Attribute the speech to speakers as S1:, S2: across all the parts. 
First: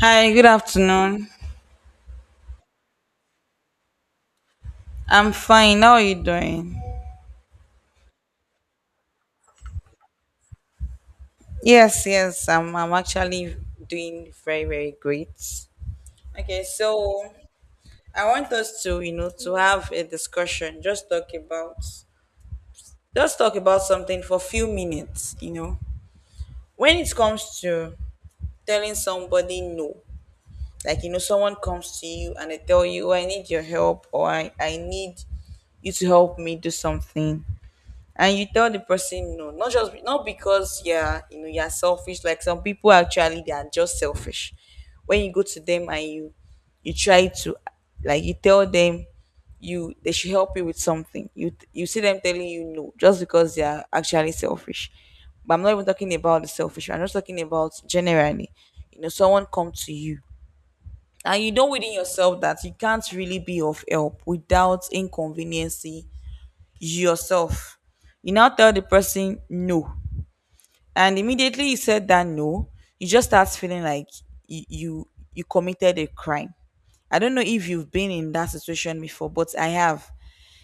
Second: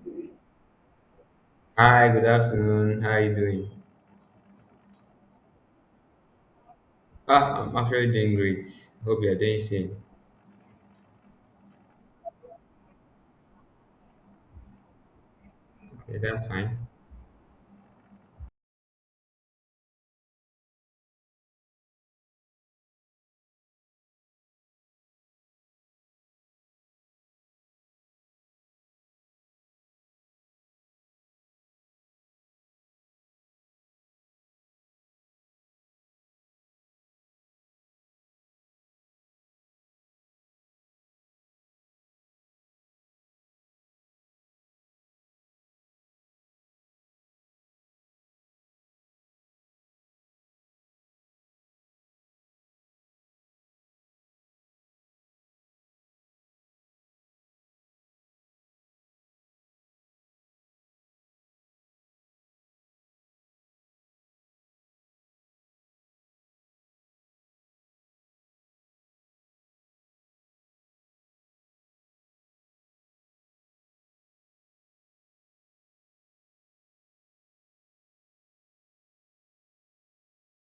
S1: Hi, good afternoon.
S2: Hi, good afternoon. How are you doing?
S1: I'm fine. How are you doing?
S2: I'm actually doing great. Hope you're doing same.
S1: Yes, yes, I'm actually doing very, very great.
S2: Yeah, that's
S1: Okay,
S2: fine.
S1: so I want us to, you know, to have a discussion, just talk about something for a few minutes, you know. When it comes to telling somebody no, like, you know, someone comes to you and they tell you, oh, I need your help or I need you to help me do something, and you tell the person no, not just not because, yeah, you know, you're selfish. Like, some people actually, they are just selfish. When you go to them and you try to, like, you tell them you they should help you with something, you see them telling you no just because they are actually selfish. But I'm not even talking about the selfish, I'm just talking about generally. You know, someone come to you and you know within yourself that you can't really be of help without inconveniencing yourself. You now tell the person no. And immediately you said that no, you just start feeling like you you, you committed a crime. I don't know if you've been in that situation before, but I have.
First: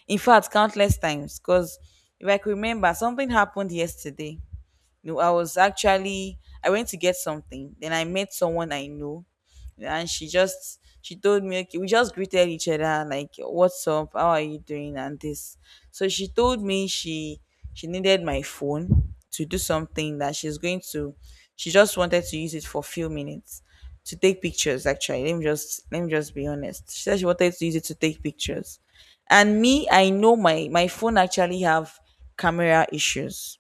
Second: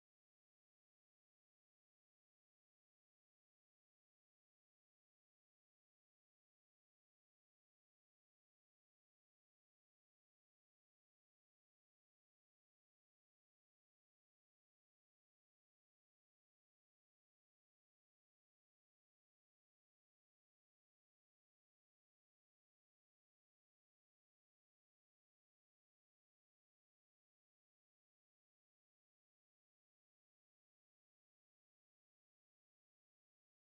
S1: In fact, countless times. Because if I could remember, something happened yesterday. No, I was actually, I went to get something. Then I met someone I know, and she just she told me, okay, we just greeted each other, like what's up, how are you doing, and this. So she told me she needed my phone to do something that she's going to. She just wanted to use it for a few minutes to take pictures. Actually, let me just be honest. She said she wanted to use it to take pictures, and me, I know my phone actually have camera issues.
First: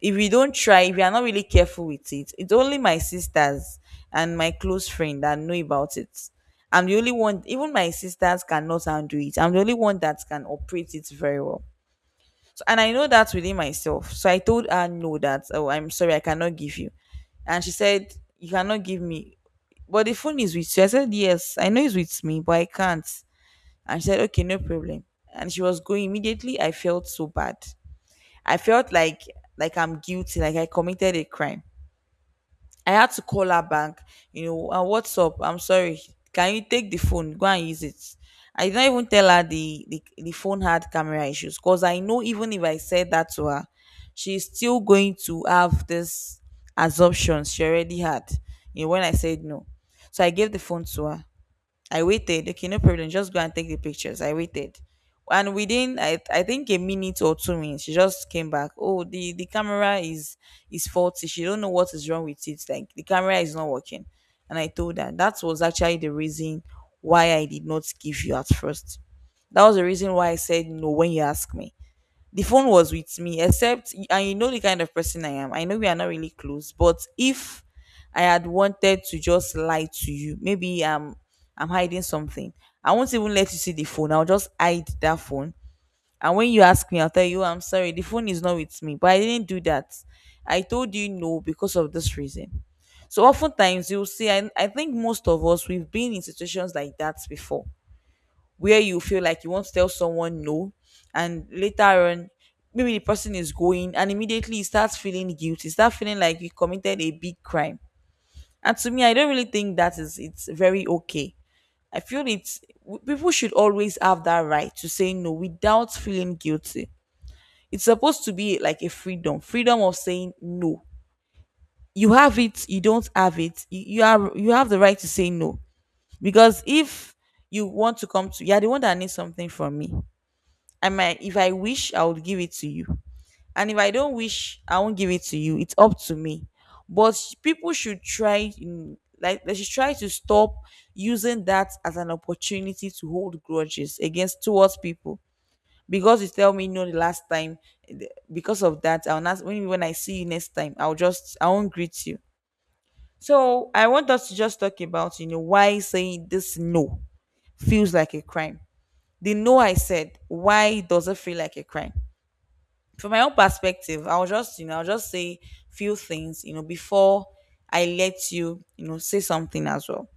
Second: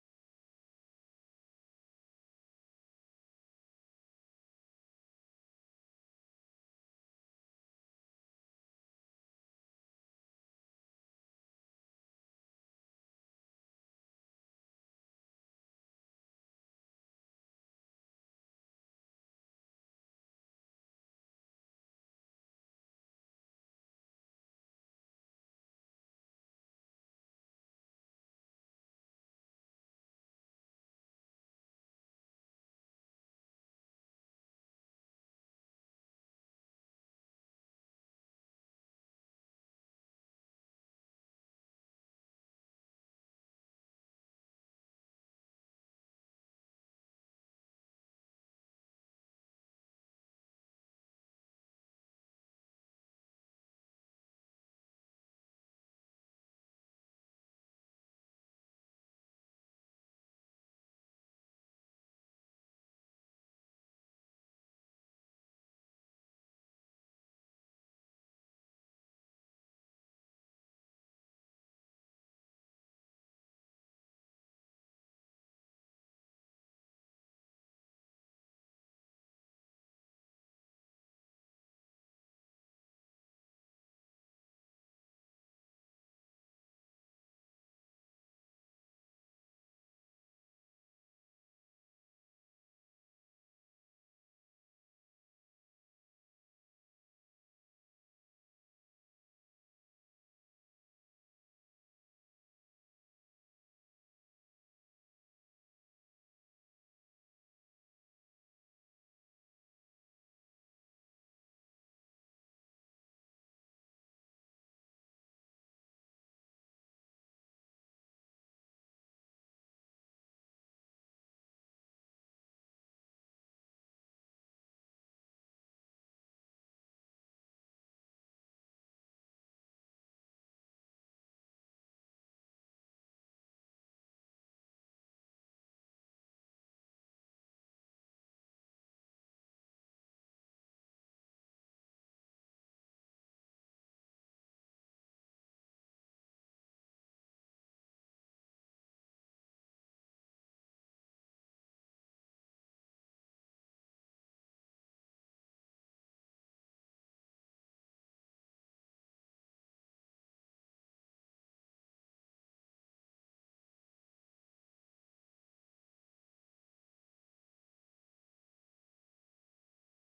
S1: If you don't try, if you are not really careful with it, it's only my sisters and my close friend that know about it. I'm the only one, even my sisters cannot handle it. I'm the only one that can operate it very well. So, and I know that within myself. So I told her no, that oh, I'm sorry, I cannot give you. And she said, you cannot give me, but the phone is with you? I said, yes, I know it's with me, but I can't. And she said, okay, no problem. And she was going. Immediately, I felt so bad. I felt like I'm guilty, like I committed a crime. I had to call her back, you know, what's up? I'm sorry. Can you take the phone? Go and use it. I did not even tell her the, the phone had camera issues, because I know even if I said that to her, she's still going to have this assumptions she already had, you know, when I said no. So I gave the phone to her. I waited. Okay, no problem. Just go and take the pictures. I waited. And within I think a minute or 2 minutes, she just came back. Oh, the camera is faulty. She don't know what is wrong with it. Like, the camera is not working. And I told her that was actually the reason why I did not give you at first. That was the reason why I said no when you asked me, the phone was with me. Except, and you know the kind of person I am, I know we are not really close, but if I had wanted to just lie to you, maybe I'm hiding something, I won't even let you see the phone, I'll just hide that phone. And when you ask me, I'll tell you, I'm sorry, the phone is not with me. But I didn't do that. I told you no because of this reason. So oftentimes you'll see I think most of us, we've been in situations like that before, where you feel like you want to tell someone no, and later on, maybe the person is going, and immediately you start feeling guilty, start feeling like you committed a big crime. And to me, I don't really think that is, it's very okay. I feel it's people should always have that right to say no without feeling guilty. It's supposed to be like a freedom, freedom of saying no. You have it, you don't have it, you are, you have the right to say no. Because if you want to come to, you're the one that needs something from me. I might, if I wish, I would give it to you. And if I don't wish, I won't give it to you. It's up to me. But people should try, like they should try to stop using that as an opportunity to hold grudges against, towards people. Because you tell me no the last time, because of that, I'll not, when I see you next time, I'll just, I won't greet you. So I want us to just talk about, you know, why saying this no feels like a crime. The no I said, why does it feel like a crime? From my own perspective, I'll just, you know, I'll just say few things, you know, before I let you, you know, say something as well.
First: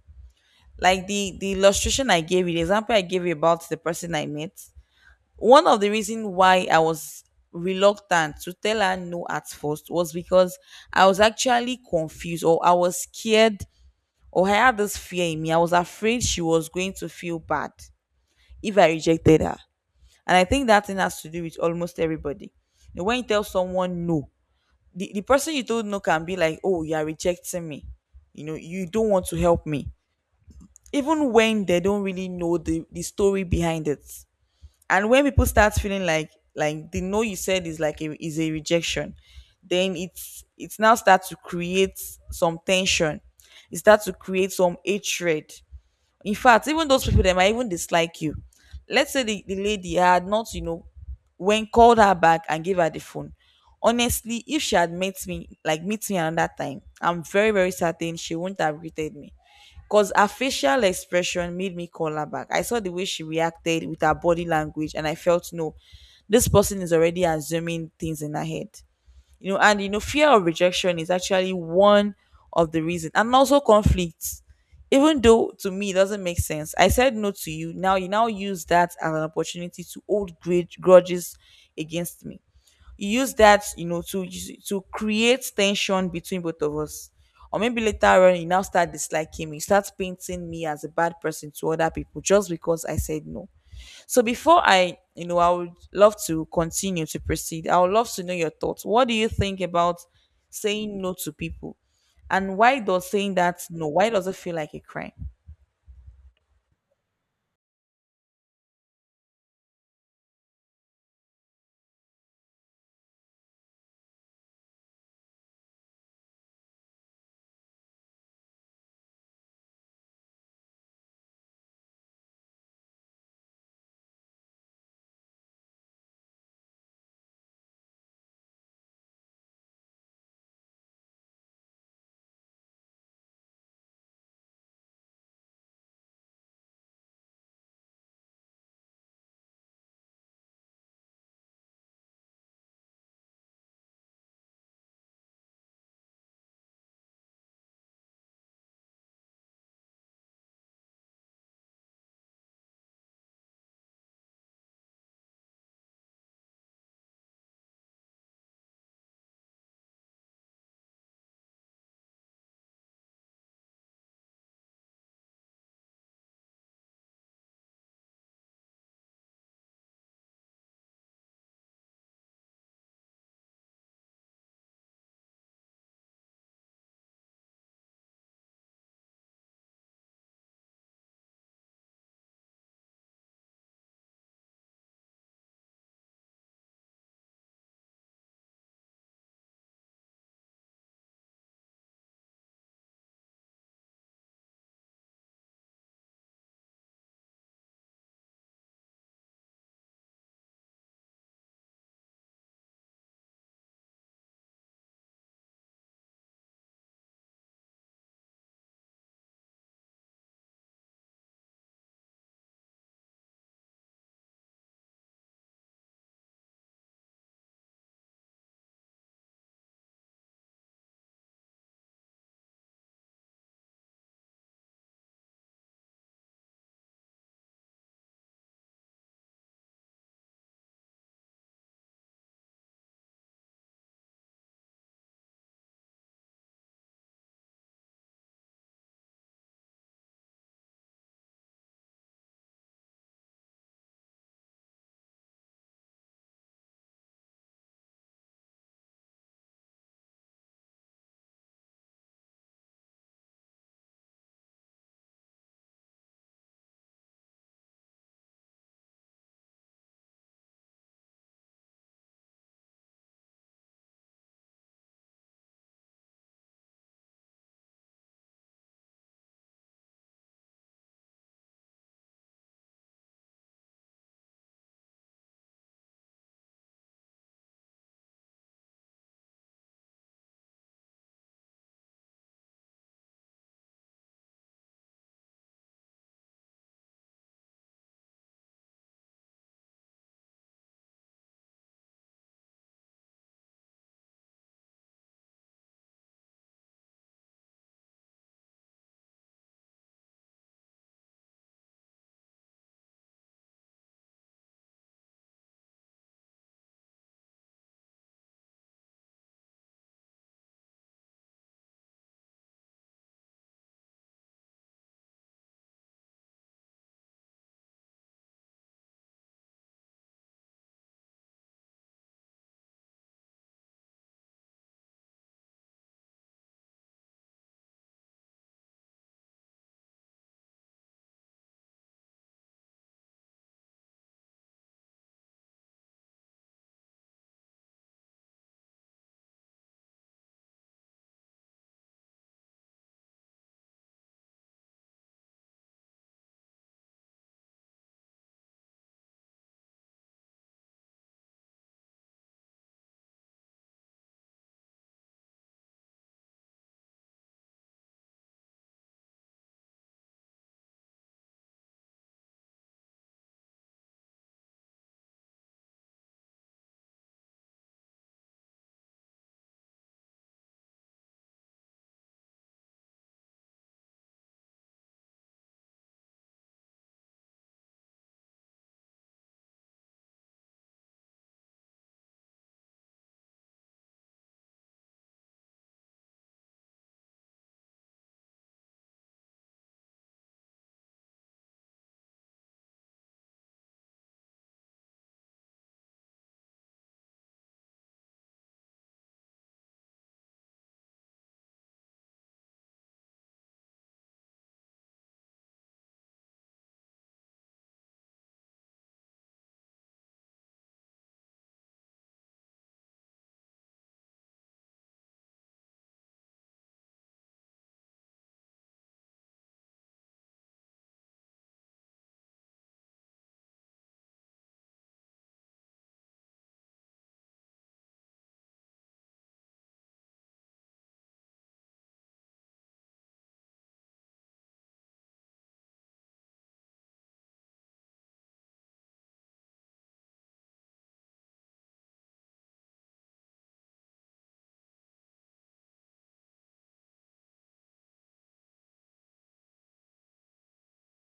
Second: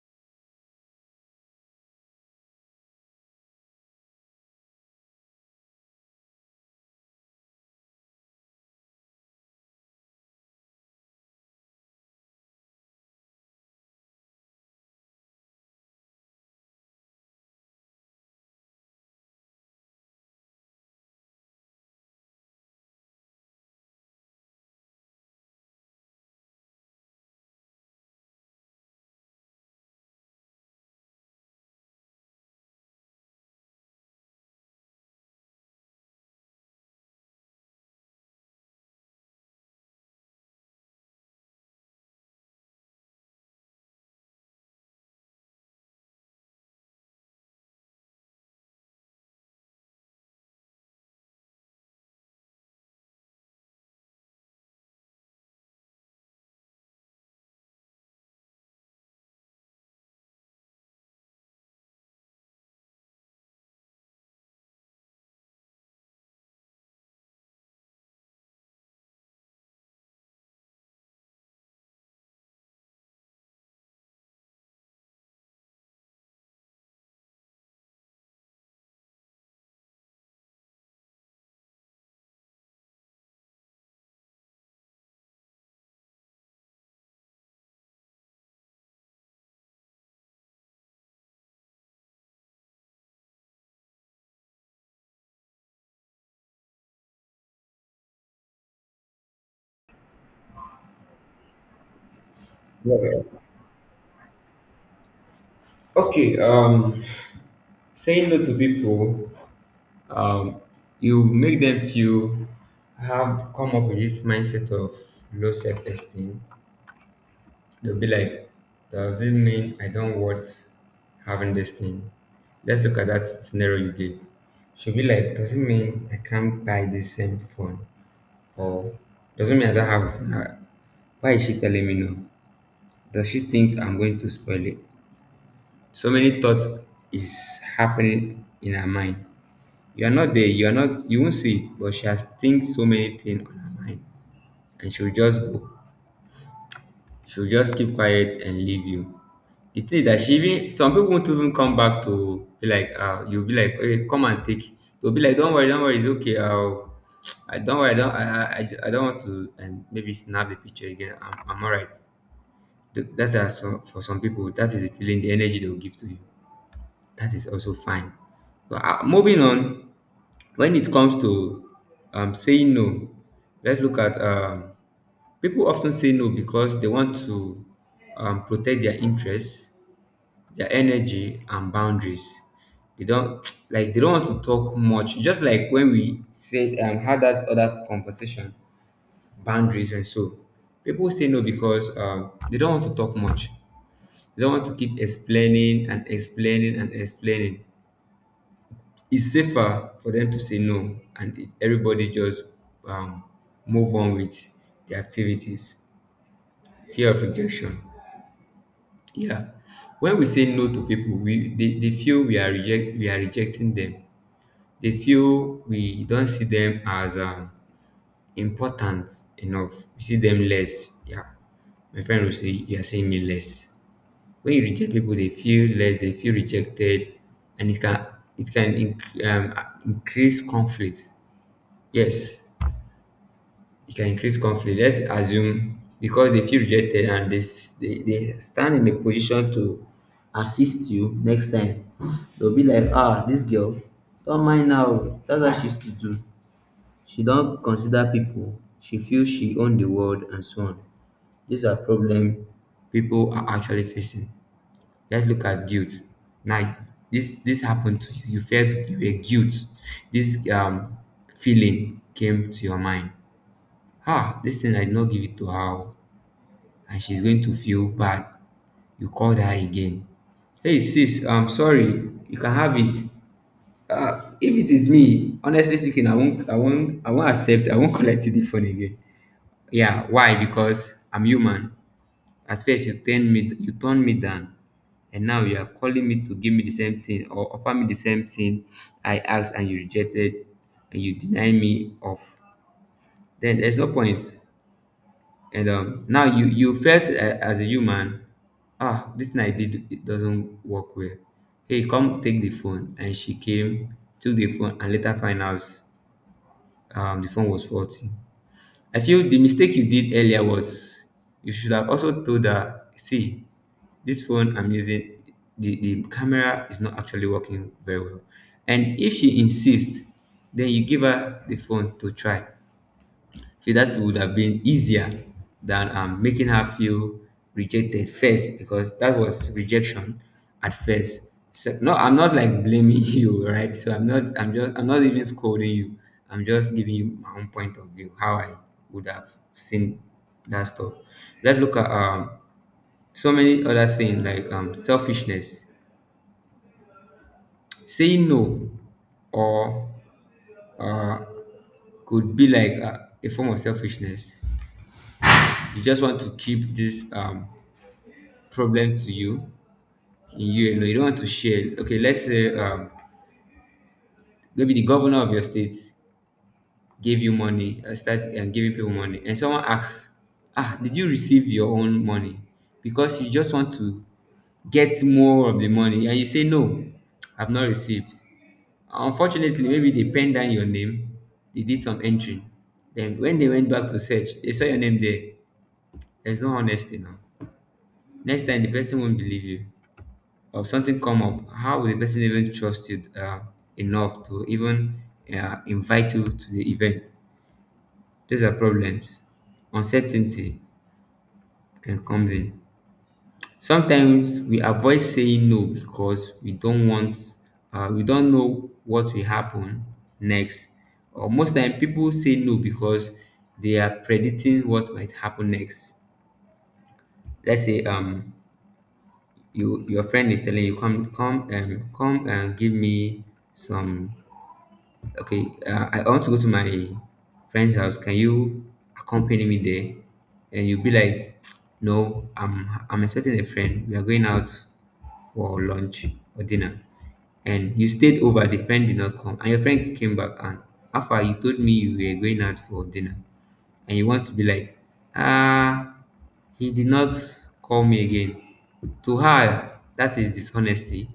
S1: Like the illustration I gave you, the example I gave you about the person I met. One of the reasons why I was reluctant to tell her no at first was because I was actually confused, or I was scared, or I had this fear in me. I was afraid she was going to feel bad if I rejected her. And I think that thing has to do with almost everybody. You know, when you tell someone no, the person you told no can be like, oh, you are rejecting me. You know, you don't want to help me. Even when they don't really know the story behind it. And when people start feeling like the no you said is like a, is a rejection, then it's now start to create some tension. It starts to create some hatred, in fact, even those people that might even dislike you. Let's say the lady had not, you know, when called her back and gave her the phone. Honestly, if she had met me, like meet me another time, I'm very, very certain she wouldn't have greeted me. Because her facial expression made me call her back. I saw the way she reacted with her body language, and I felt, no, this person is already assuming things in her head. You know, and you know, fear of rejection is actually one of the reason. And also conflict, even though to me it doesn't make sense. I said no to you, now you now use that as an opportunity to hold grudges against me. You use that, you know, to create tension between both of us. Or maybe later on, you now start disliking me, you start painting me as a bad person to other people just because I said no. So before I, you know, I would love to continue to proceed. I would love to know your thoughts. What do you think about saying no to people? And why does
S2: Yeah.
S1: saying that no, why does it feel like a crime?
S2: Okay, saying no to people, um, you make them feel, have come up with this mindset of low self-esteem. They'll be like, does it mean I don't worth having this thing? Let's look at that scenario you gave. She'll be like, does it mean I can't buy this same phone? Or does it mean I don't have a phone? Why is she telling me no? Does she think I'm going to spoil it? So many thoughts is happening in her mind. You are not there, you are not you won't see it, but she has think so many things on her mind. And she'll just go. She'll just keep quiet and leave you. The thing is that she even some people won't even come back to be like, you'll be like, okay, come and take. You'll be like, don't worry, don't worry, it's okay. I don't worry. I don't want to, and maybe snap the picture again. I'm alright. That is for some people, that is the feeling, the energy they'll give to you. That is also fine. So, moving on, when it comes to, saying no, let's look at, people often say no because they want to, protect their interests, their energy, and boundaries. They don't like, they don't want to talk much. Just like when we said, had that other conversation, boundaries, and so people say no because, they don't want to talk much. They don't want to keep explaining and explaining and explaining. It's safer for them to say no, and everybody just, um, move on with the activities. Fear of rejection, yeah. When we say no to people, we they feel we are reject we are rejecting them. They feel we don't see them as, important enough. You see them less, yeah. My friend will say you are seeing me less. When you reject people, they feel less, they feel rejected. And it can increase conflict. Yes, it can increase conflict. Let's assume, because they feel rejected and they, s- they stand in a position to assist you next time, they'll be like, this girl, don't mind, now that's how she used to do. She don't consider people. She feels she own the world and so on. These are problems people are actually facing. Let's look at guilt. Now, this happened to you. You felt you were guilt. This feeling came to your mind. This thing I did not give it to her, oh, and she's going to feel bad. You called her again. Hey sis, I'm sorry. You can have it. If it is me, honestly speaking, I won't accept, I won't collect the phone again. Yeah, why? Because I'm human. At first, you turned me down, and now you are calling me to give me the same thing or offer me the same thing I asked and you rejected, and you deny me of. Then there's no point. And now you felt as a human, this thing I did, it doesn't work well. Hey, come take the phone, and she came, took the phone, and later find out, the phone was faulty. I feel the mistake you did earlier was, you should have also told her, see, this phone I'm using, the camera is not actually working very well. And if she insists, then you give her the phone to try. So that would have been easier than, making her feel rejected first, because that was rejection at first. So, no, I'm not like blaming you, right? So I'm not even scolding you. I'm just giving you my own point of view, how I would have seen that stuff. Let's look at, so many other things like, selfishness. Saying no, or uh, could be like a form of selfishness. You just want to keep this, problem to you, in you alone. You don't want to share. Okay, let's say, maybe the governor of your state gave you money, start and giving people money, and someone asks, "Ah, did you receive your own money?" Because you just want to get more of the money, and you say, "No, I've not received." Unfortunately, maybe they penned down your name. They did some entry. Then when they went back to search, they saw your name there. There's no honesty now. Next time the person won't believe you, or something come up. How will the person even trust you, enough to even, invite you to the event? These are problems. Uncertainty can comes in. Sometimes we avoid saying no because we don't know what will happen next. Or most time people say no because they are predicting what might happen next. Let's say, your friend is telling you, come and give me some. Okay, I want to go to my friend's house. Can you accompany me there? And you'll be like, no, I'm expecting a friend. We are going out for lunch or dinner. And you stayed over, the friend did not come, and your friend came back, and after you told me you were going out for dinner, and you want to be like, ah, he did not call me again. To her, that is dishonesty.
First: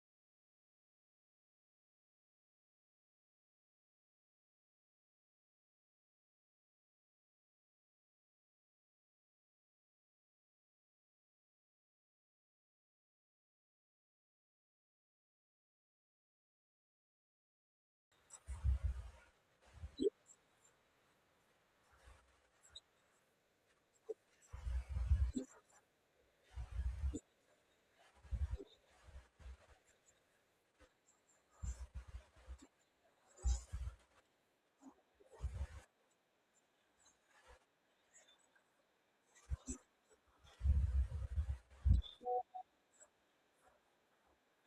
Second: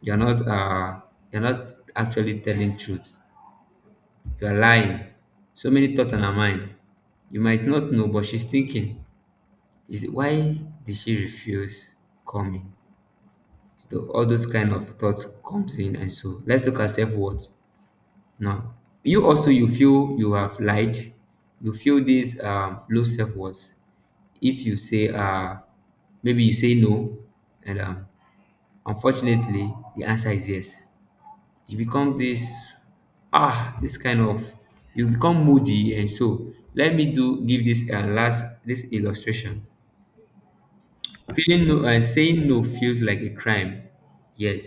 S2: You're not uh you're not actually telling truth. You are lying. So many thoughts on her mind. You might not know, but she's thinking, is it why did she refuse coming? So all those kind of thoughts comes in, and so let's look at self-worth now. You feel you have lied, you feel this, low self-worth. If you say, maybe you say no, and unfortunately the answer is yes, you become this ah this kind of you become moody, and so let me do give this, last this illustration. Feeling no Saying no feels like a crime. Yes,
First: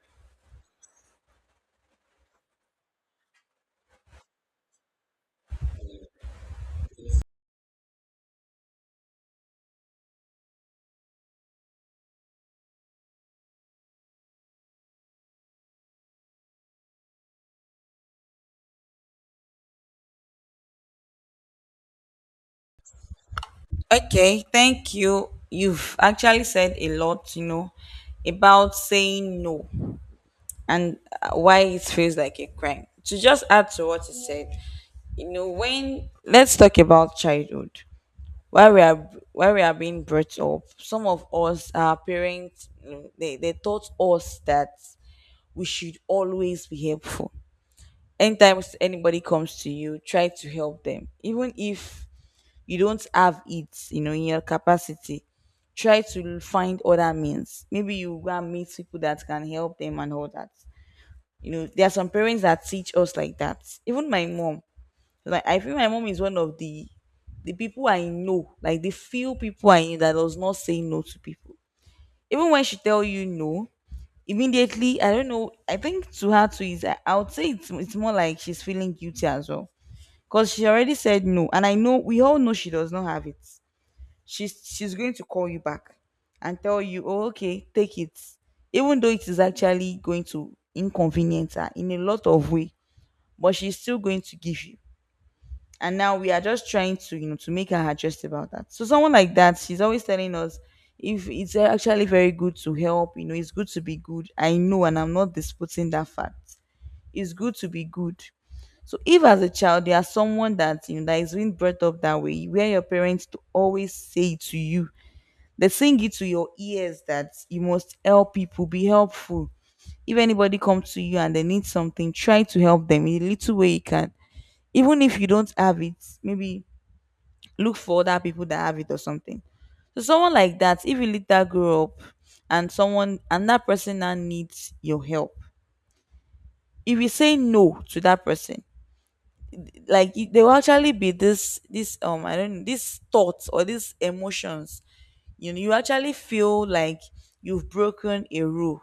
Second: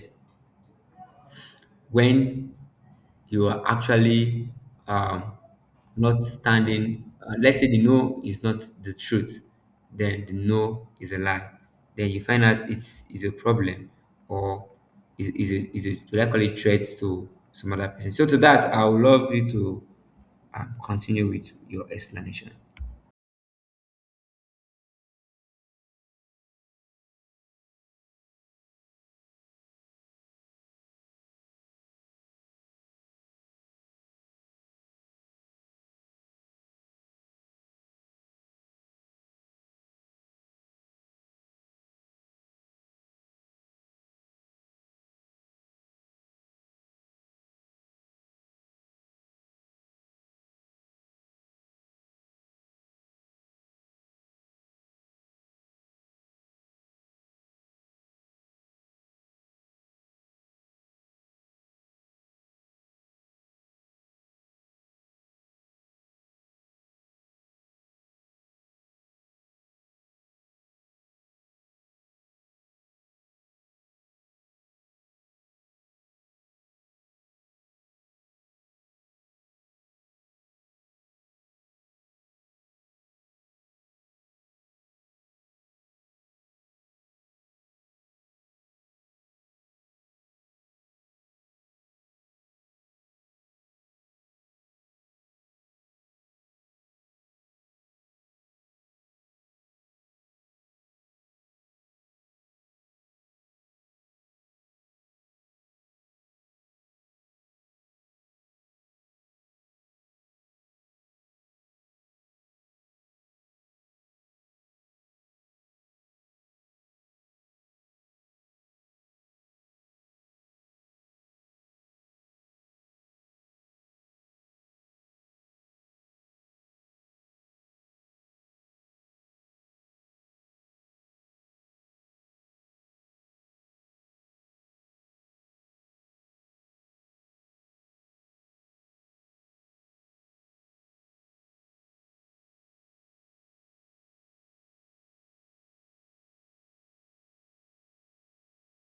S2: when you are actually, um, not standing. Let's say the no is not the truth, then the no is a lie. Then you find out it's is a problem, or is a likely threat to some other person. So to that, I would love you to, continue with your explanation.
S1: Okay, thank you. You've actually said a lot, you know, about saying no and why it feels like a crime. To just add to what you said, you know, when, let's talk about childhood. While we are, while we are being brought up, some of us, our parents, you know, they taught us that we should always be helpful. Anytime anybody comes to you, try to help them. Even if you don't have it, you know, in your capacity, try to find other means. Maybe you go and meet people that can help them and all that. You know, there are some parents that teach us like that. Even my mom, like I feel my mom is one of the people I know, like the few people I know that does not say no to people. Even when she tell you no, immediately, I don't know. I think to her too is, I would say it's more like she's feeling guilty as well, because she already said no, and I know we all know she does not have it. She's going to call you back and tell you, "Oh, okay, take it," even though it is actually going to inconvenience her in a lot of way, but she's still going to give you. And now we are just trying to to make her adjust about that. So someone like that, she's always telling us if it's actually very good to help. It's good to be good. I know, and I'm not disputing that fact. It's good to be good. So if as a child you are someone that that is being brought up that way, where your parents to always say to you, they sing it to your ears that you must help people, be helpful. If anybody comes to you and they need something, try to help them in a little way you can. Even if you don't have it, maybe look for other people that have it or something. So someone like that, if you let that grow up and someone and that person now needs your help, if you say no to that person, like there will actually be this I don't know, these thoughts or these emotions. You know, you actually feel like you've broken a rule.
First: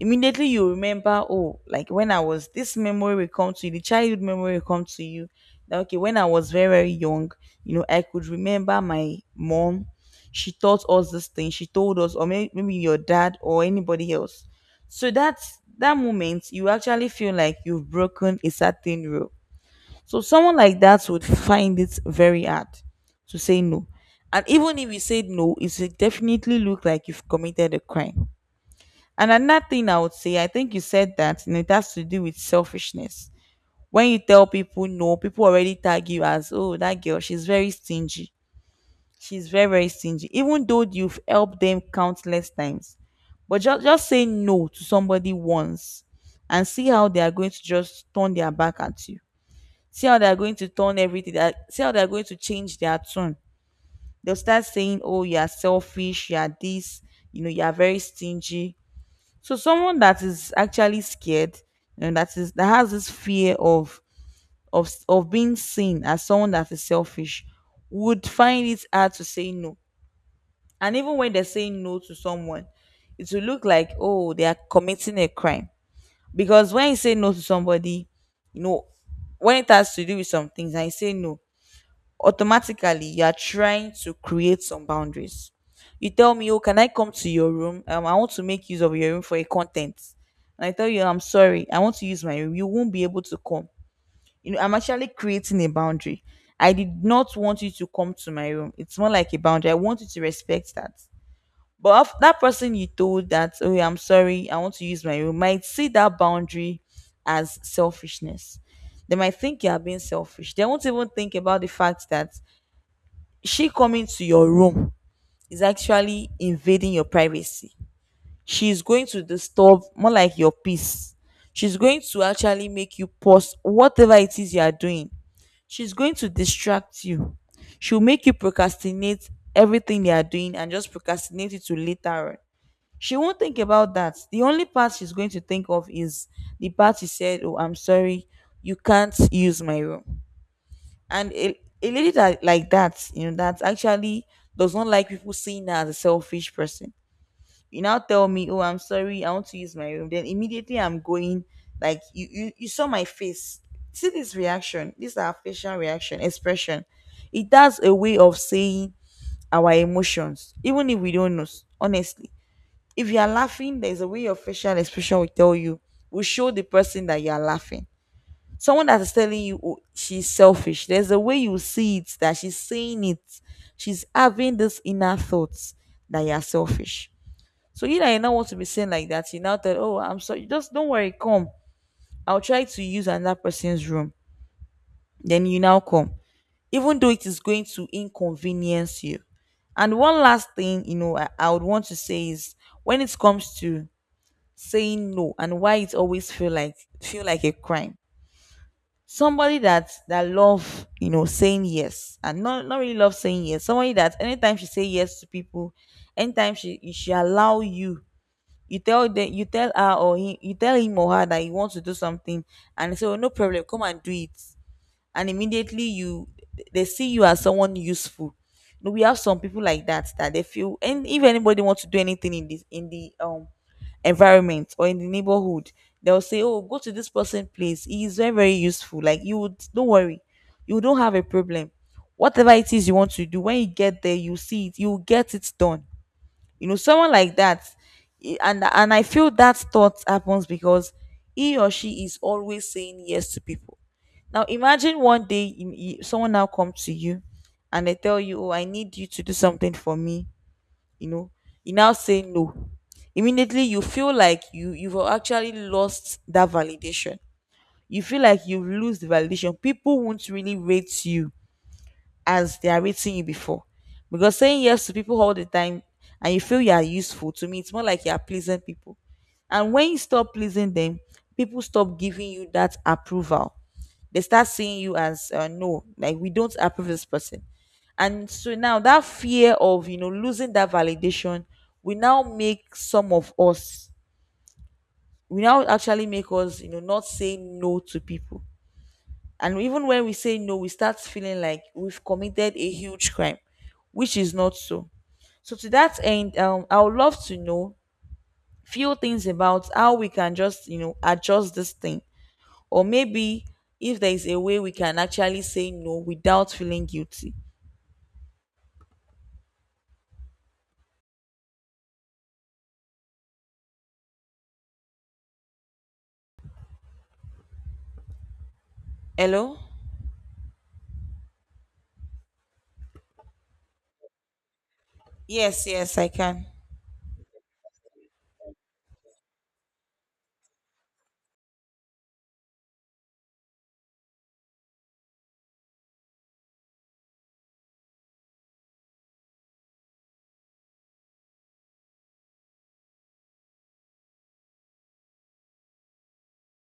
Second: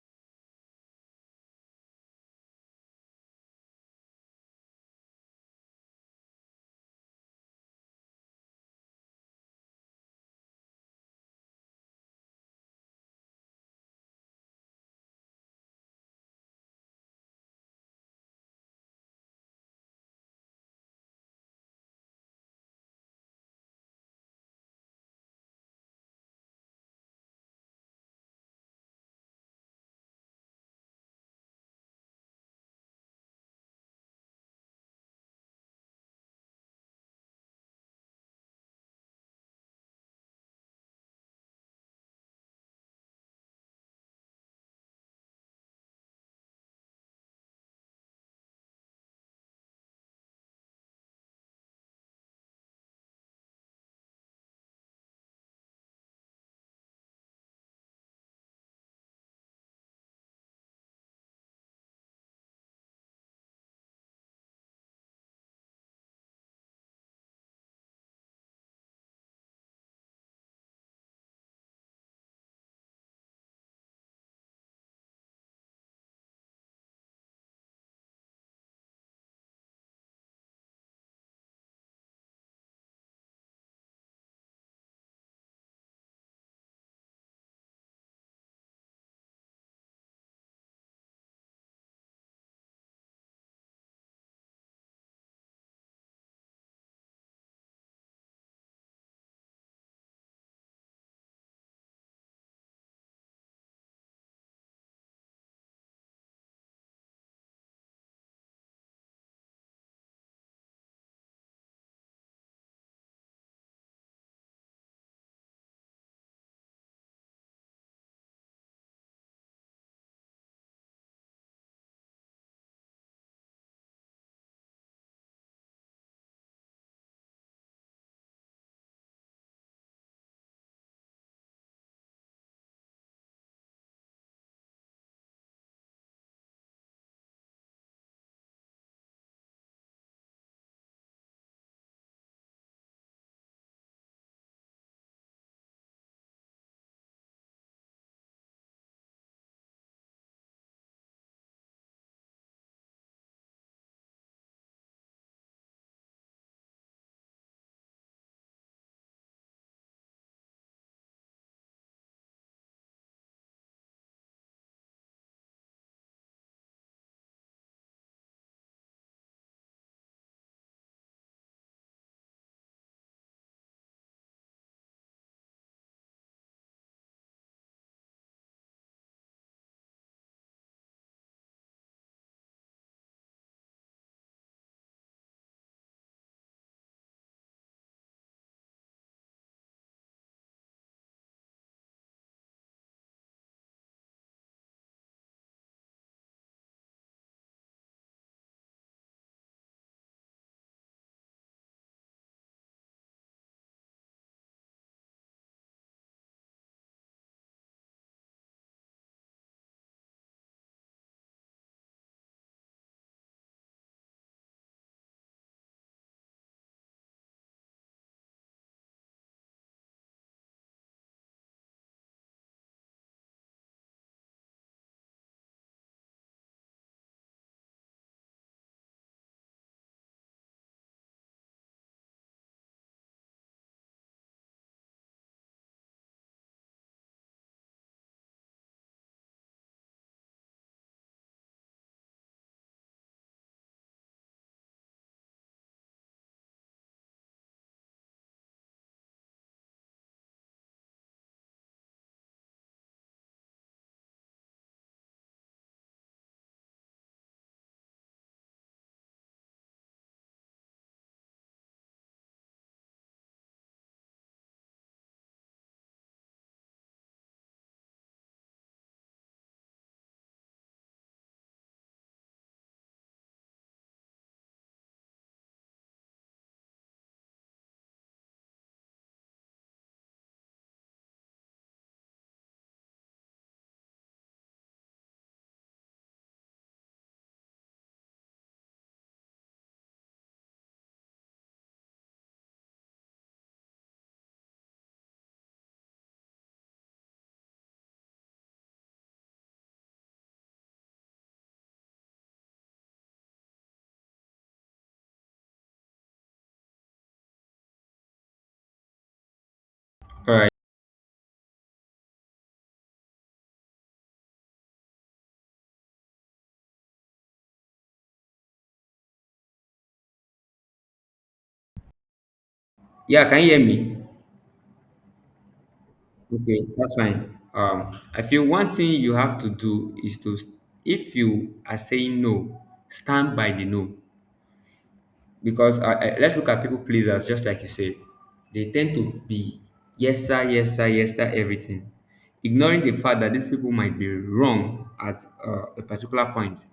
S1: Immediately you remember, oh, like when I was this memory will come to you, the childhood memory will come to you, that okay, when I was very very young, you know, I could remember my mom, she taught us this thing, she told us, or maybe your dad or anybody else. So that's that moment you actually feel like you've broken a certain rule. So someone like that would find it very hard to say no. And even if you said no, it would definitely look like you've committed a crime. And another thing I would say, I think you said that, and it has to do with selfishness. When you tell people no, people already tag you as, oh, that girl, she's very stingy. She's very, very stingy. Even though you've helped them countless times. But just say no to somebody once and see how they are going to just turn their back at you. See how they are going to turn everything. See how they are going to change their tone. They'll start saying, oh, you are selfish, you are this, you know, you are very stingy. So someone that is actually scared and that is that has this fear of of being seen as someone that is selfish would find it hard to say no. And even when they're saying no to someone, it will look like, oh, they are committing a crime. Because when you say no to somebody, you know, when it has to do with some things, I say no, automatically you are trying to create some boundaries. You tell me, "Oh, can I come to your room? I want to make use of your room for a content." And I tell you, "I'm sorry, I want to use my room. You won't be able to come." You know, I'm actually creating a boundary. I did not want you to come to my room. It's more like a boundary. I want you to respect that. But of that person you told that, "Oh, I'm sorry, I want to use my room," might see that boundary as selfishness. They might think you are being selfish. They won't even think about the fact that she coming to your room is actually invading your privacy. She's going to disturb, more like, your peace. She's going to actually make you pause whatever it is you are doing. She's going to distract you. She'll make you procrastinate everything you are doing and just procrastinate it to later on. She won't think about that. The only part she's going to think of is the part she said, "Oh, I'm sorry, you can't use my room." And a lady that like that, you know, that actually does not like people seeing her as a selfish person, you now tell me, "Oh, I'm sorry, I want to use my room," then immediately I'm going, like you saw my face, see this reaction, this is our facial reaction expression. It has a way of saying our emotions. Even if we don't know, honestly, if you are laughing, there's a way your facial expression will tell you, will show the person that you are laughing. Someone that is telling you, "Oh, she's selfish," there's a way you see it that she's saying it, she's having this inner thoughts that you're selfish. So you that you now want to be seen like that, you now tell, "Oh, I'm sorry, just don't worry, come, I'll try to use another person's room." Then you now come, even though it is going to inconvenience you. And one last thing, you know, I would want to say is when it comes to saying no and why it always feel like a crime. Somebody that love, you know, saying yes, and not really love saying yes, somebody that anytime she say yes to people, anytime she allow you, you tell them, you tell her or he, you tell him or her that you want to do something, and they say, "Oh, no problem, come and do it." And immediately you, they see you as someone useful. You know, we have some people like that, that they feel, and if anybody wants to do anything in this, in the environment or in the neighborhood, they'll say, "Oh, go to this person place. He is very, very useful. Like, you would, don't worry, you don't have a problem. Whatever it is you want to do, when you get there, you see it, you will get it done." You know, someone like that, and I feel that thought happens because he or she is always saying yes to people. Now imagine one day someone now comes to you and they tell you, "Oh, I need you to do something for me," you know, you now say no. Immediately you feel like you've actually lost that validation. You feel like you've lost the validation. People won't really rate you as they are rating you before. Because saying yes to people all the time and you feel you are useful, to me, it's more like you are pleasing people. And when you stop pleasing them, people stop giving you that approval. They start seeing you as, no, like, "We don't approve this person." And so now that fear of, you know, losing that validation will now make some of us, we now actually make us, you know, not say no to people. And even when we say no, we start feeling like we've committed a huge crime, which is not so. So to that end, I would love to know few things about how we can just, you know, adjust this thing. Or maybe if there is a way we can actually say no without feeling guilty.
S2: All right.
S1: Hello?
S2: Yeah, can you hear me?
S1: Yes, yes, I can.
S2: Okay, that's fine. I feel one thing you have to do is to, if you are saying no, stand by the no. Because let's look at people pleasers, just like you said. They tend to be yes sir, yes sir, yes sir, everything, ignoring the fact that these people might be wrong at, a particular point,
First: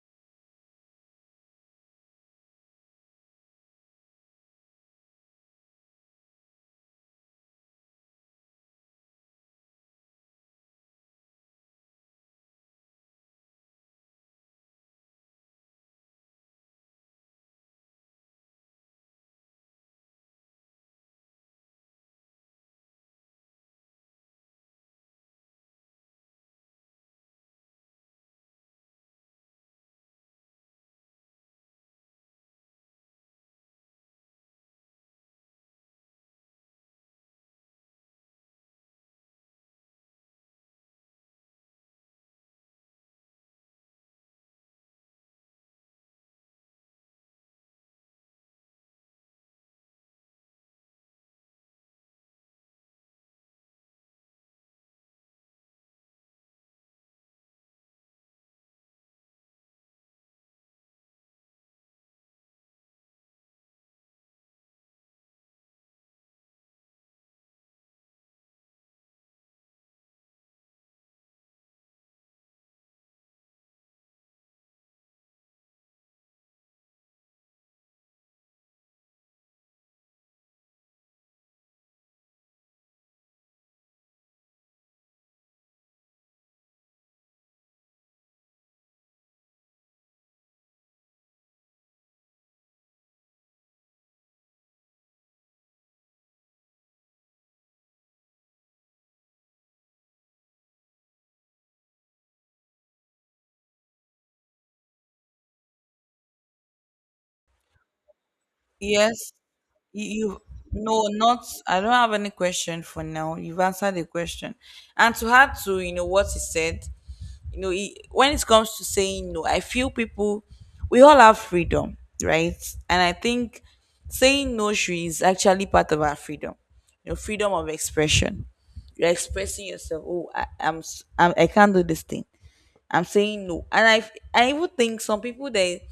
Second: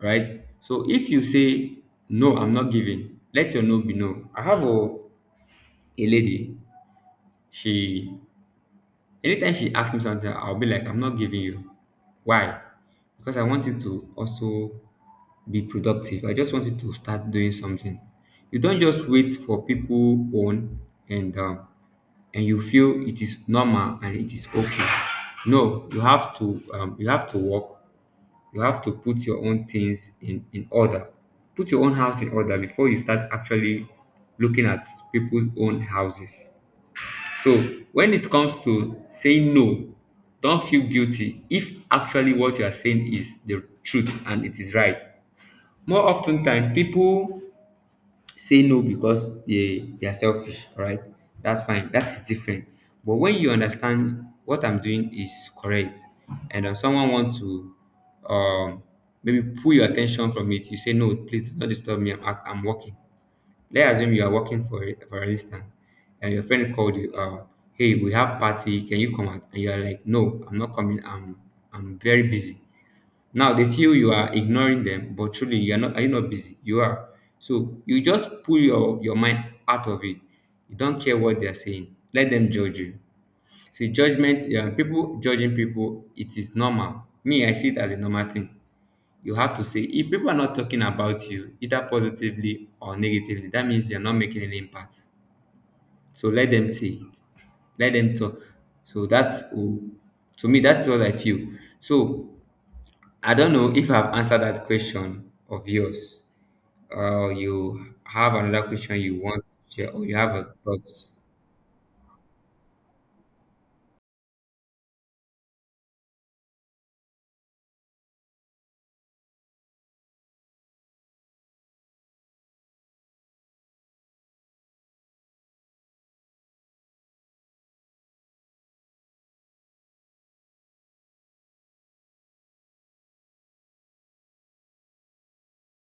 S2: right? So if you say no, I'm not giving, let your no be no. I have a lady. She Anytime she asks me something, I'll be like, I'm not giving you. Why? Because I want you to also be productive. I just want you to start doing something. You don't just wait for people own, and and you feel it is normal and it is okay. No, you have to work. You have to put your own things in order. Put your own house in order before you start actually looking at people's own houses. So when it comes to saying no, don't feel guilty if actually what you are saying is the truth and it is right. More often than people say no because they are selfish, right? That's fine, that's different. But when you understand what I'm doing is correct, and if someone wants to, um, maybe pull your attention from it, you say no, please do not disturb me, I'm working. Let's assume you are working, for instance, and your friend called you, hey, we have party, can you come out? And you are like, no, I'm not coming. I'm very busy. Now they feel you are ignoring them, but truly you are not. Are you not busy? You are. So you just pull your mind out of it. You don't care what they are saying. Let them judge you. See, judgment, yeah, people judging people, it is normal. Me, I see it as a normal thing. You have to say, if people are not talking about you either positively or negatively, that means you're not making an impact. So let them say it, let them talk. So that's oh, to me, that's what I feel. So I don't know if I've answered that question of yours, or you have another question you
S1: Yes,
S2: want to share, or
S1: you,
S2: you have
S1: you
S2: a thought.
S1: no, not I don't have any question for now. You've answered the question. And to add to, you know, what he said, you know it, when it comes to saying no, I feel people, we all have freedom, right? And I think saying no should is actually part of our freedom. You know, freedom of expression. You're expressing yourself. Oh, I'm, I'm, I can't do this thing. I'm saying no. And I even think some people, they,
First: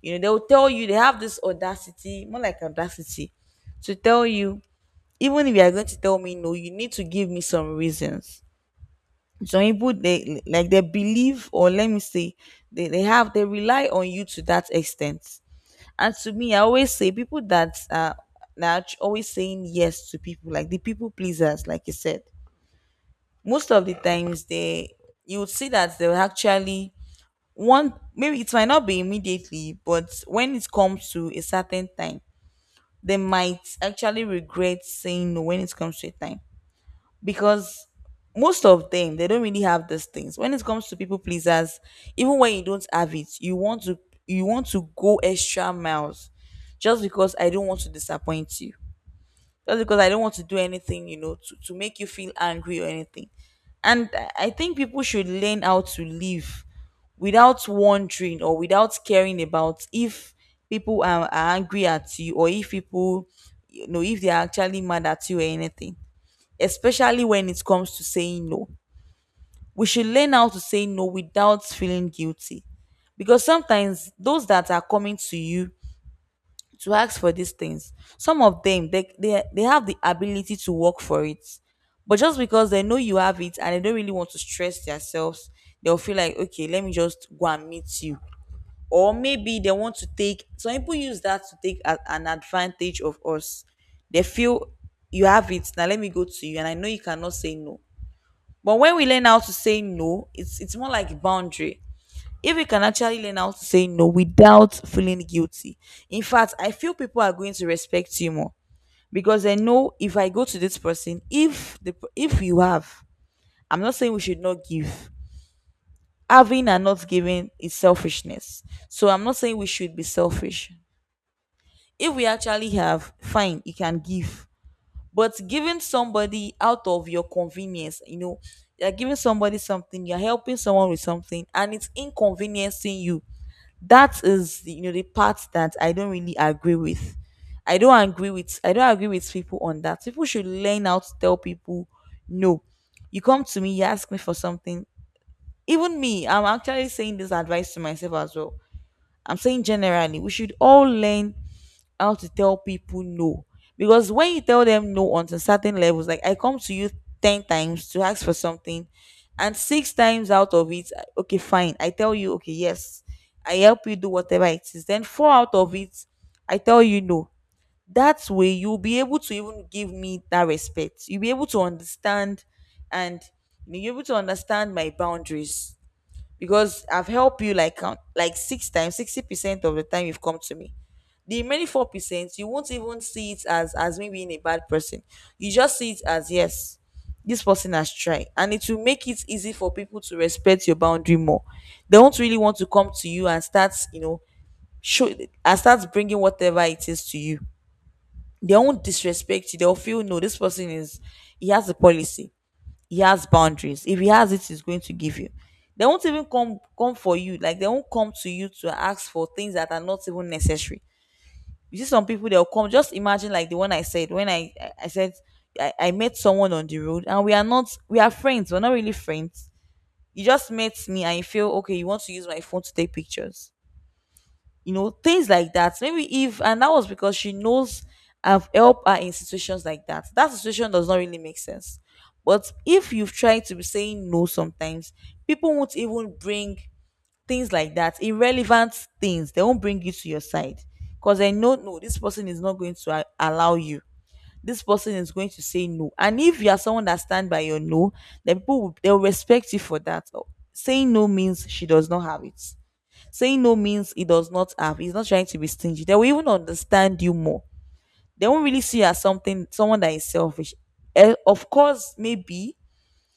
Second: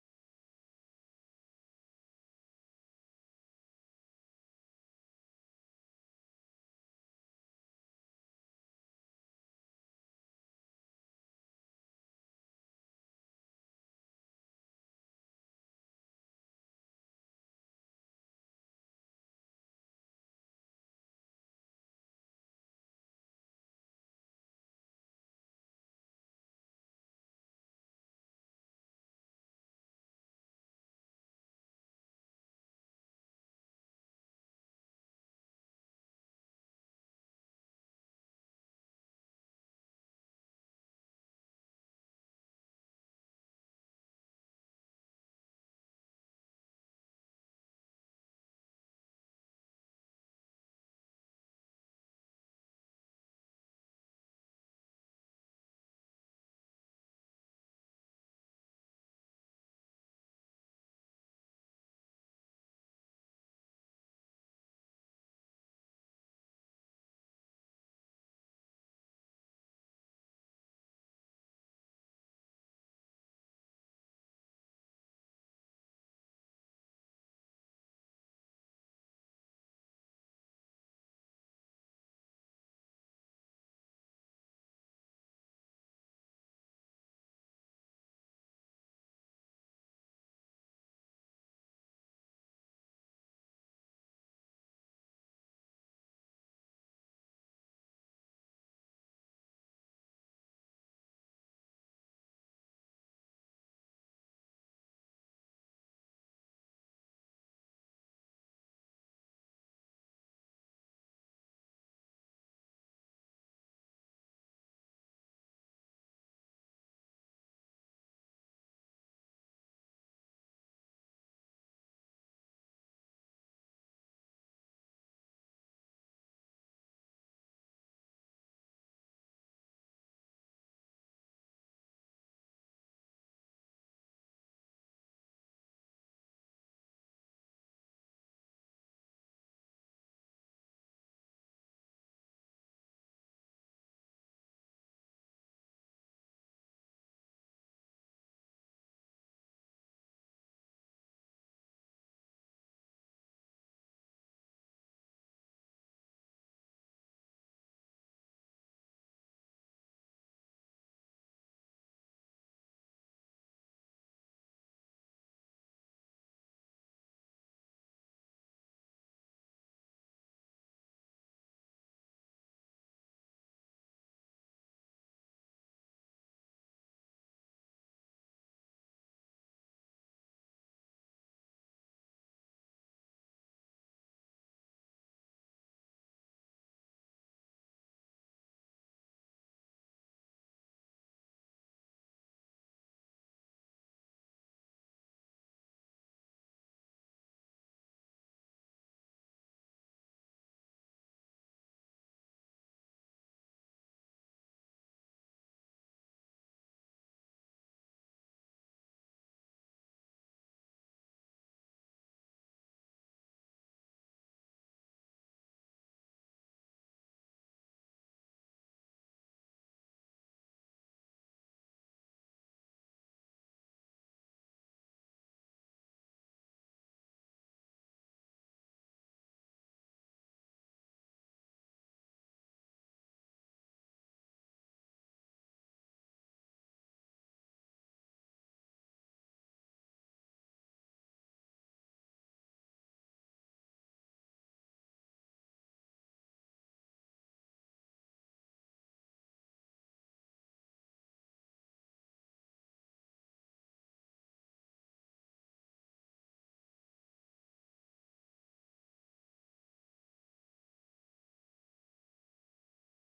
S1: you know, they'll tell you, they have this audacity, more like audacity, to tell you, "Even if you are going to tell me no, you need to give me some reasons." Some people, they like, they believe, or let me say, they have, they rely on you to that extent. And to me, I always say people that are always saying yes to people, like the people pleasers like you said, most of the times they, you would see that they will actually want, maybe it might not be immediately, but when it comes to a certain time, they might actually regret saying no when it comes to a time. Because most of them, they don't really have these things when it comes to people pleasers. Even when you don't have it, you want to, you want to go extra miles, just because I don't want to disappoint you, just because I don't want to do anything, you know, to make you feel angry or anything. And I think people should learn how to live without wondering or without caring about if people are angry at you, or if people, you know, if they are actually mad at you or anything, especially when it comes to saying no. We should learn how to say no without feeling guilty. Because sometimes those that are coming to you to ask for these things, some of them, they have the ability to work for it. But just because they know you have it and they don't really want to stress themselves, they'll feel like, okay, let me just go and meet you. Or maybe they want to take some people use that to take an advantage of us. They feel you have it now. Let me go to you, and I know you cannot say no. But when we learn how to say no, it's more like a boundary. If we can actually learn how to say no without feeling guilty. In fact, I feel people are going to respect you more because they know if I go to this person, if you have, I'm not saying we should not give. Having and not giving is selfishness. So I'm not saying we should be selfish. If we actually have, fine, you can give. But giving somebody out of your convenience, you're giving somebody something, you're helping someone with something and it's inconveniencing you, that is the part that I don't really agree with. I don't agree with people on that. People should learn how to tell people no. You come to me, you ask me for something. Even me, I'm actually saying this advice to myself as well. I'm saying generally we should all learn how to tell people no. Because when you tell them no until certain levels, like I come to you 10 times to ask for something, and six times out of it, okay, fine, I tell you okay, yes, I help you do whatever it is, then four out of it I tell you no. That way you'll be able to even give me that respect, you'll be able to understand, and you'll be able to understand my boundaries. Because I've helped you like count like six times, 60% of the time you've come to me. The remaining 4%, you won't even see it as me being a bad person. You just see it as yes, this person has tried, and it will make it easy for people to respect your boundary more. They won't really want to come to you and start, show and start bringing whatever it is to you. They won't disrespect you. They'll feel no, this person is, he has a policy, he has boundaries. If he has it, he's going to give you. They won't even come for you. Like they won't come to you to ask for things that are not even necessary. You see some people, they'll come. Just imagine like the one I said when I said, I met someone on the road and we are not, we are friends. We're not really friends. You just met me and you feel okay. You want to use my phone to take pictures, things like that, maybe if, and that was because she knows I've helped her in situations like that. That situation does not really make sense. But if you've tried to be saying no sometimes, people won't even bring things like that, irrelevant things they won't bring you to your side, because they know no, this person is not going to allow you. This person is going to say no, and if you are someone that stand by your no, then people will, they'll respect you for that. Saying no means she does not have it. Saying no means he does not have. He's not trying to be stingy. They will even understand you more. They won't really see you as something, someone that is selfish. Of course, maybe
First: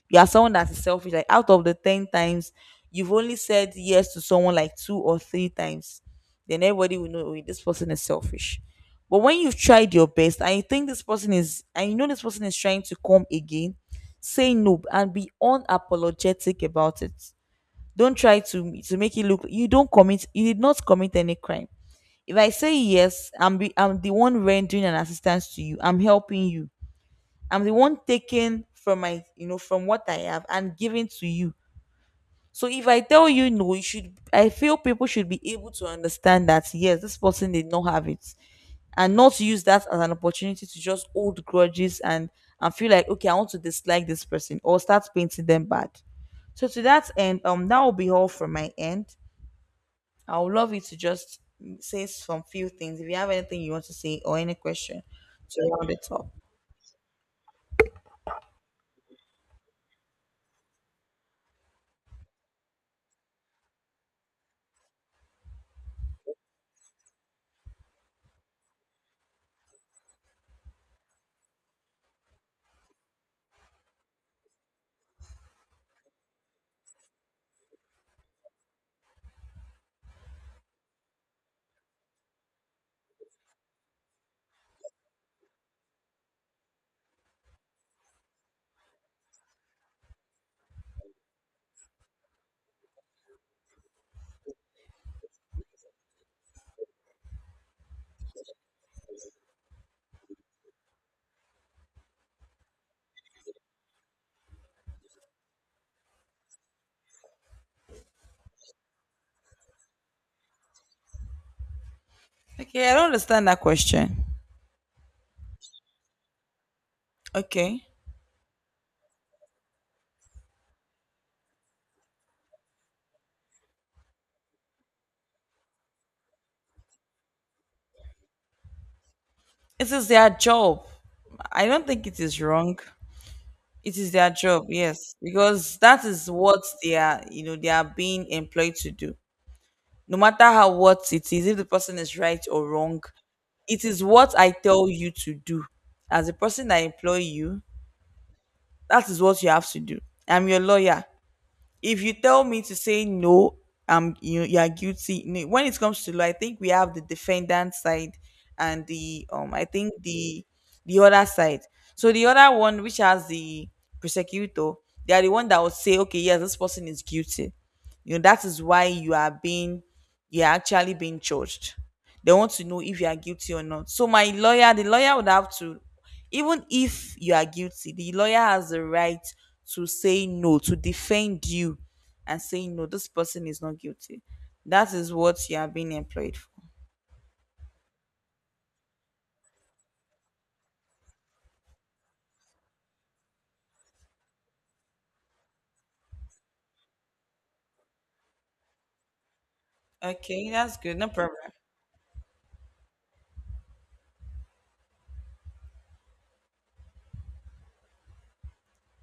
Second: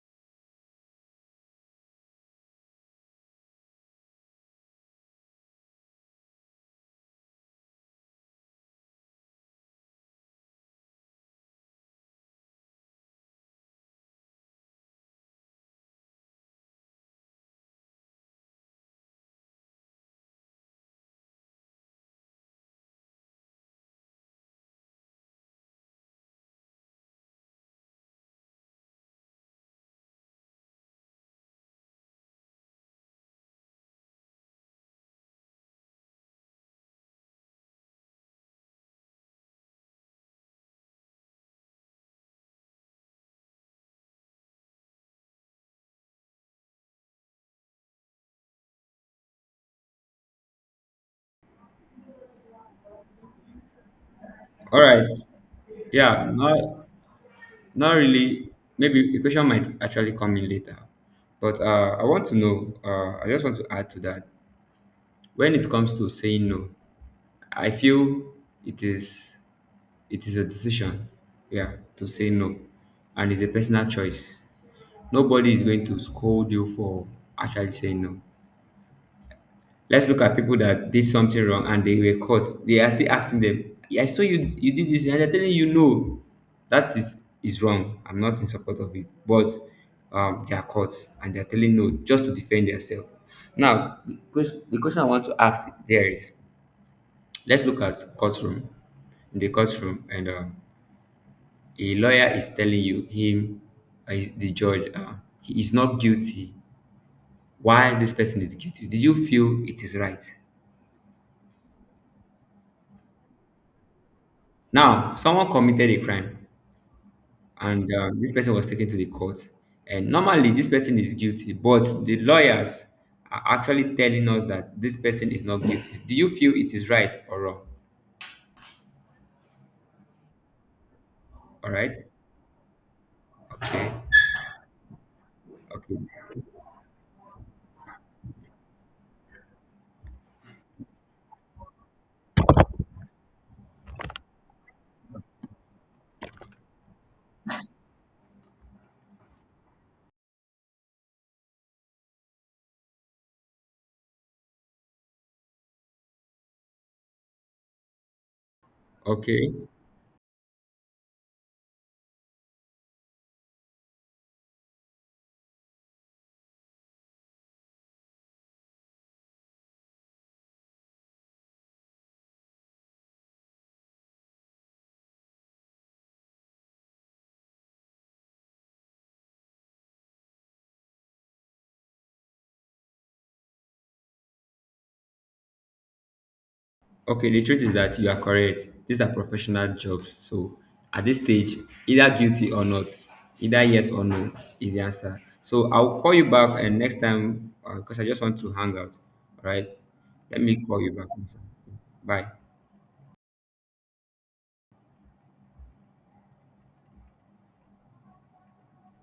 S1: you are someone that is selfish. Like out of the 10 times, you've only said yes to someone like 2 or 3 times. Then everybody will know, "Oh, this person is selfish." But when you've tried your best, and you think this person is, and you know this person is trying to come again, say no and be unapologetic about it. Don't try to make it look, you don't commit, you did not commit any crime. If I say yes, I'm the one rendering an assistance to you. I'm helping you. I'm the one taking from my, from what I have and giving to you. So if I tell you no, you should, I feel people should be able to understand that yes, this person did not have it, and not use that as an opportunity to just hold grudges and feel like okay, I want to dislike this person or start painting them bad. So to that end, that will be all from my end. I would love you to just say some few things. If you have anything you want to say or any
S2: All
S1: question
S2: right.
S1: to round it
S2: Yeah,
S1: up.
S2: not really. Maybe the question might actually come in later, but, I want to know, I just want to add to that. When it comes to saying no, I feel it is it is a decision, yeah, to say no, and it's a personal choice. Nobody is going to scold you for actually saying no. Let's look at people that did something wrong and they were caught. They are still asking them, "Yeah, I saw you did this," and they're telling you no. That is wrong. I'm not in support of it. But, they are caught and they are telling no just to defend themselves. Now, the question I want to ask there is. Let's look at courtroom. In the courtroom, and, a lawyer is telling you him, the judge, he is not guilty. Why this person is guilty? Did you feel it is right?
S1: Okay, I don't understand that question.
S2: Now, someone committed a crime,
S1: Okay.
S2: and, this person was taken to the court. And normally, this person is guilty, but the lawyers are actually telling us that this person is not guilty. Do you feel it is right or wrong?
S1: It is their job. I
S2: All
S1: don't
S2: right.
S1: think it is wrong. It is their job, yes. Because
S2: Okay.
S1: that is what they are, they are being employed to do. No matter how what it is, if the person is right or wrong, it is what I tell you to do. As a person that employ you, that is what you have to do. I'm your lawyer. If you tell me to say no, you are guilty. No, when it comes to law, I think we have the defendant side, and the,
S2: Okay.
S1: I think the, other side. So the other one which has the prosecutor, they are the one that would say okay, yes, this person is guilty. You know that is why you are being, you are actually being judged. They want to know if you are guilty or not. So my lawyer, the lawyer would have to, even if you are guilty, the lawyer has the right to say no, to defend you and say no, this person is not guilty. That is what you are being employed for.
S2: Okay, the truth is that you are correct. These are professional jobs. So at this stage, either guilty or not, either yes or no is the answer. So I'll call you back and next time, because I just want to hang out. All right. Let
S1: Okay,
S2: me
S1: that's
S2: call you
S1: good,
S2: back.
S1: no problem.
S2: Bye.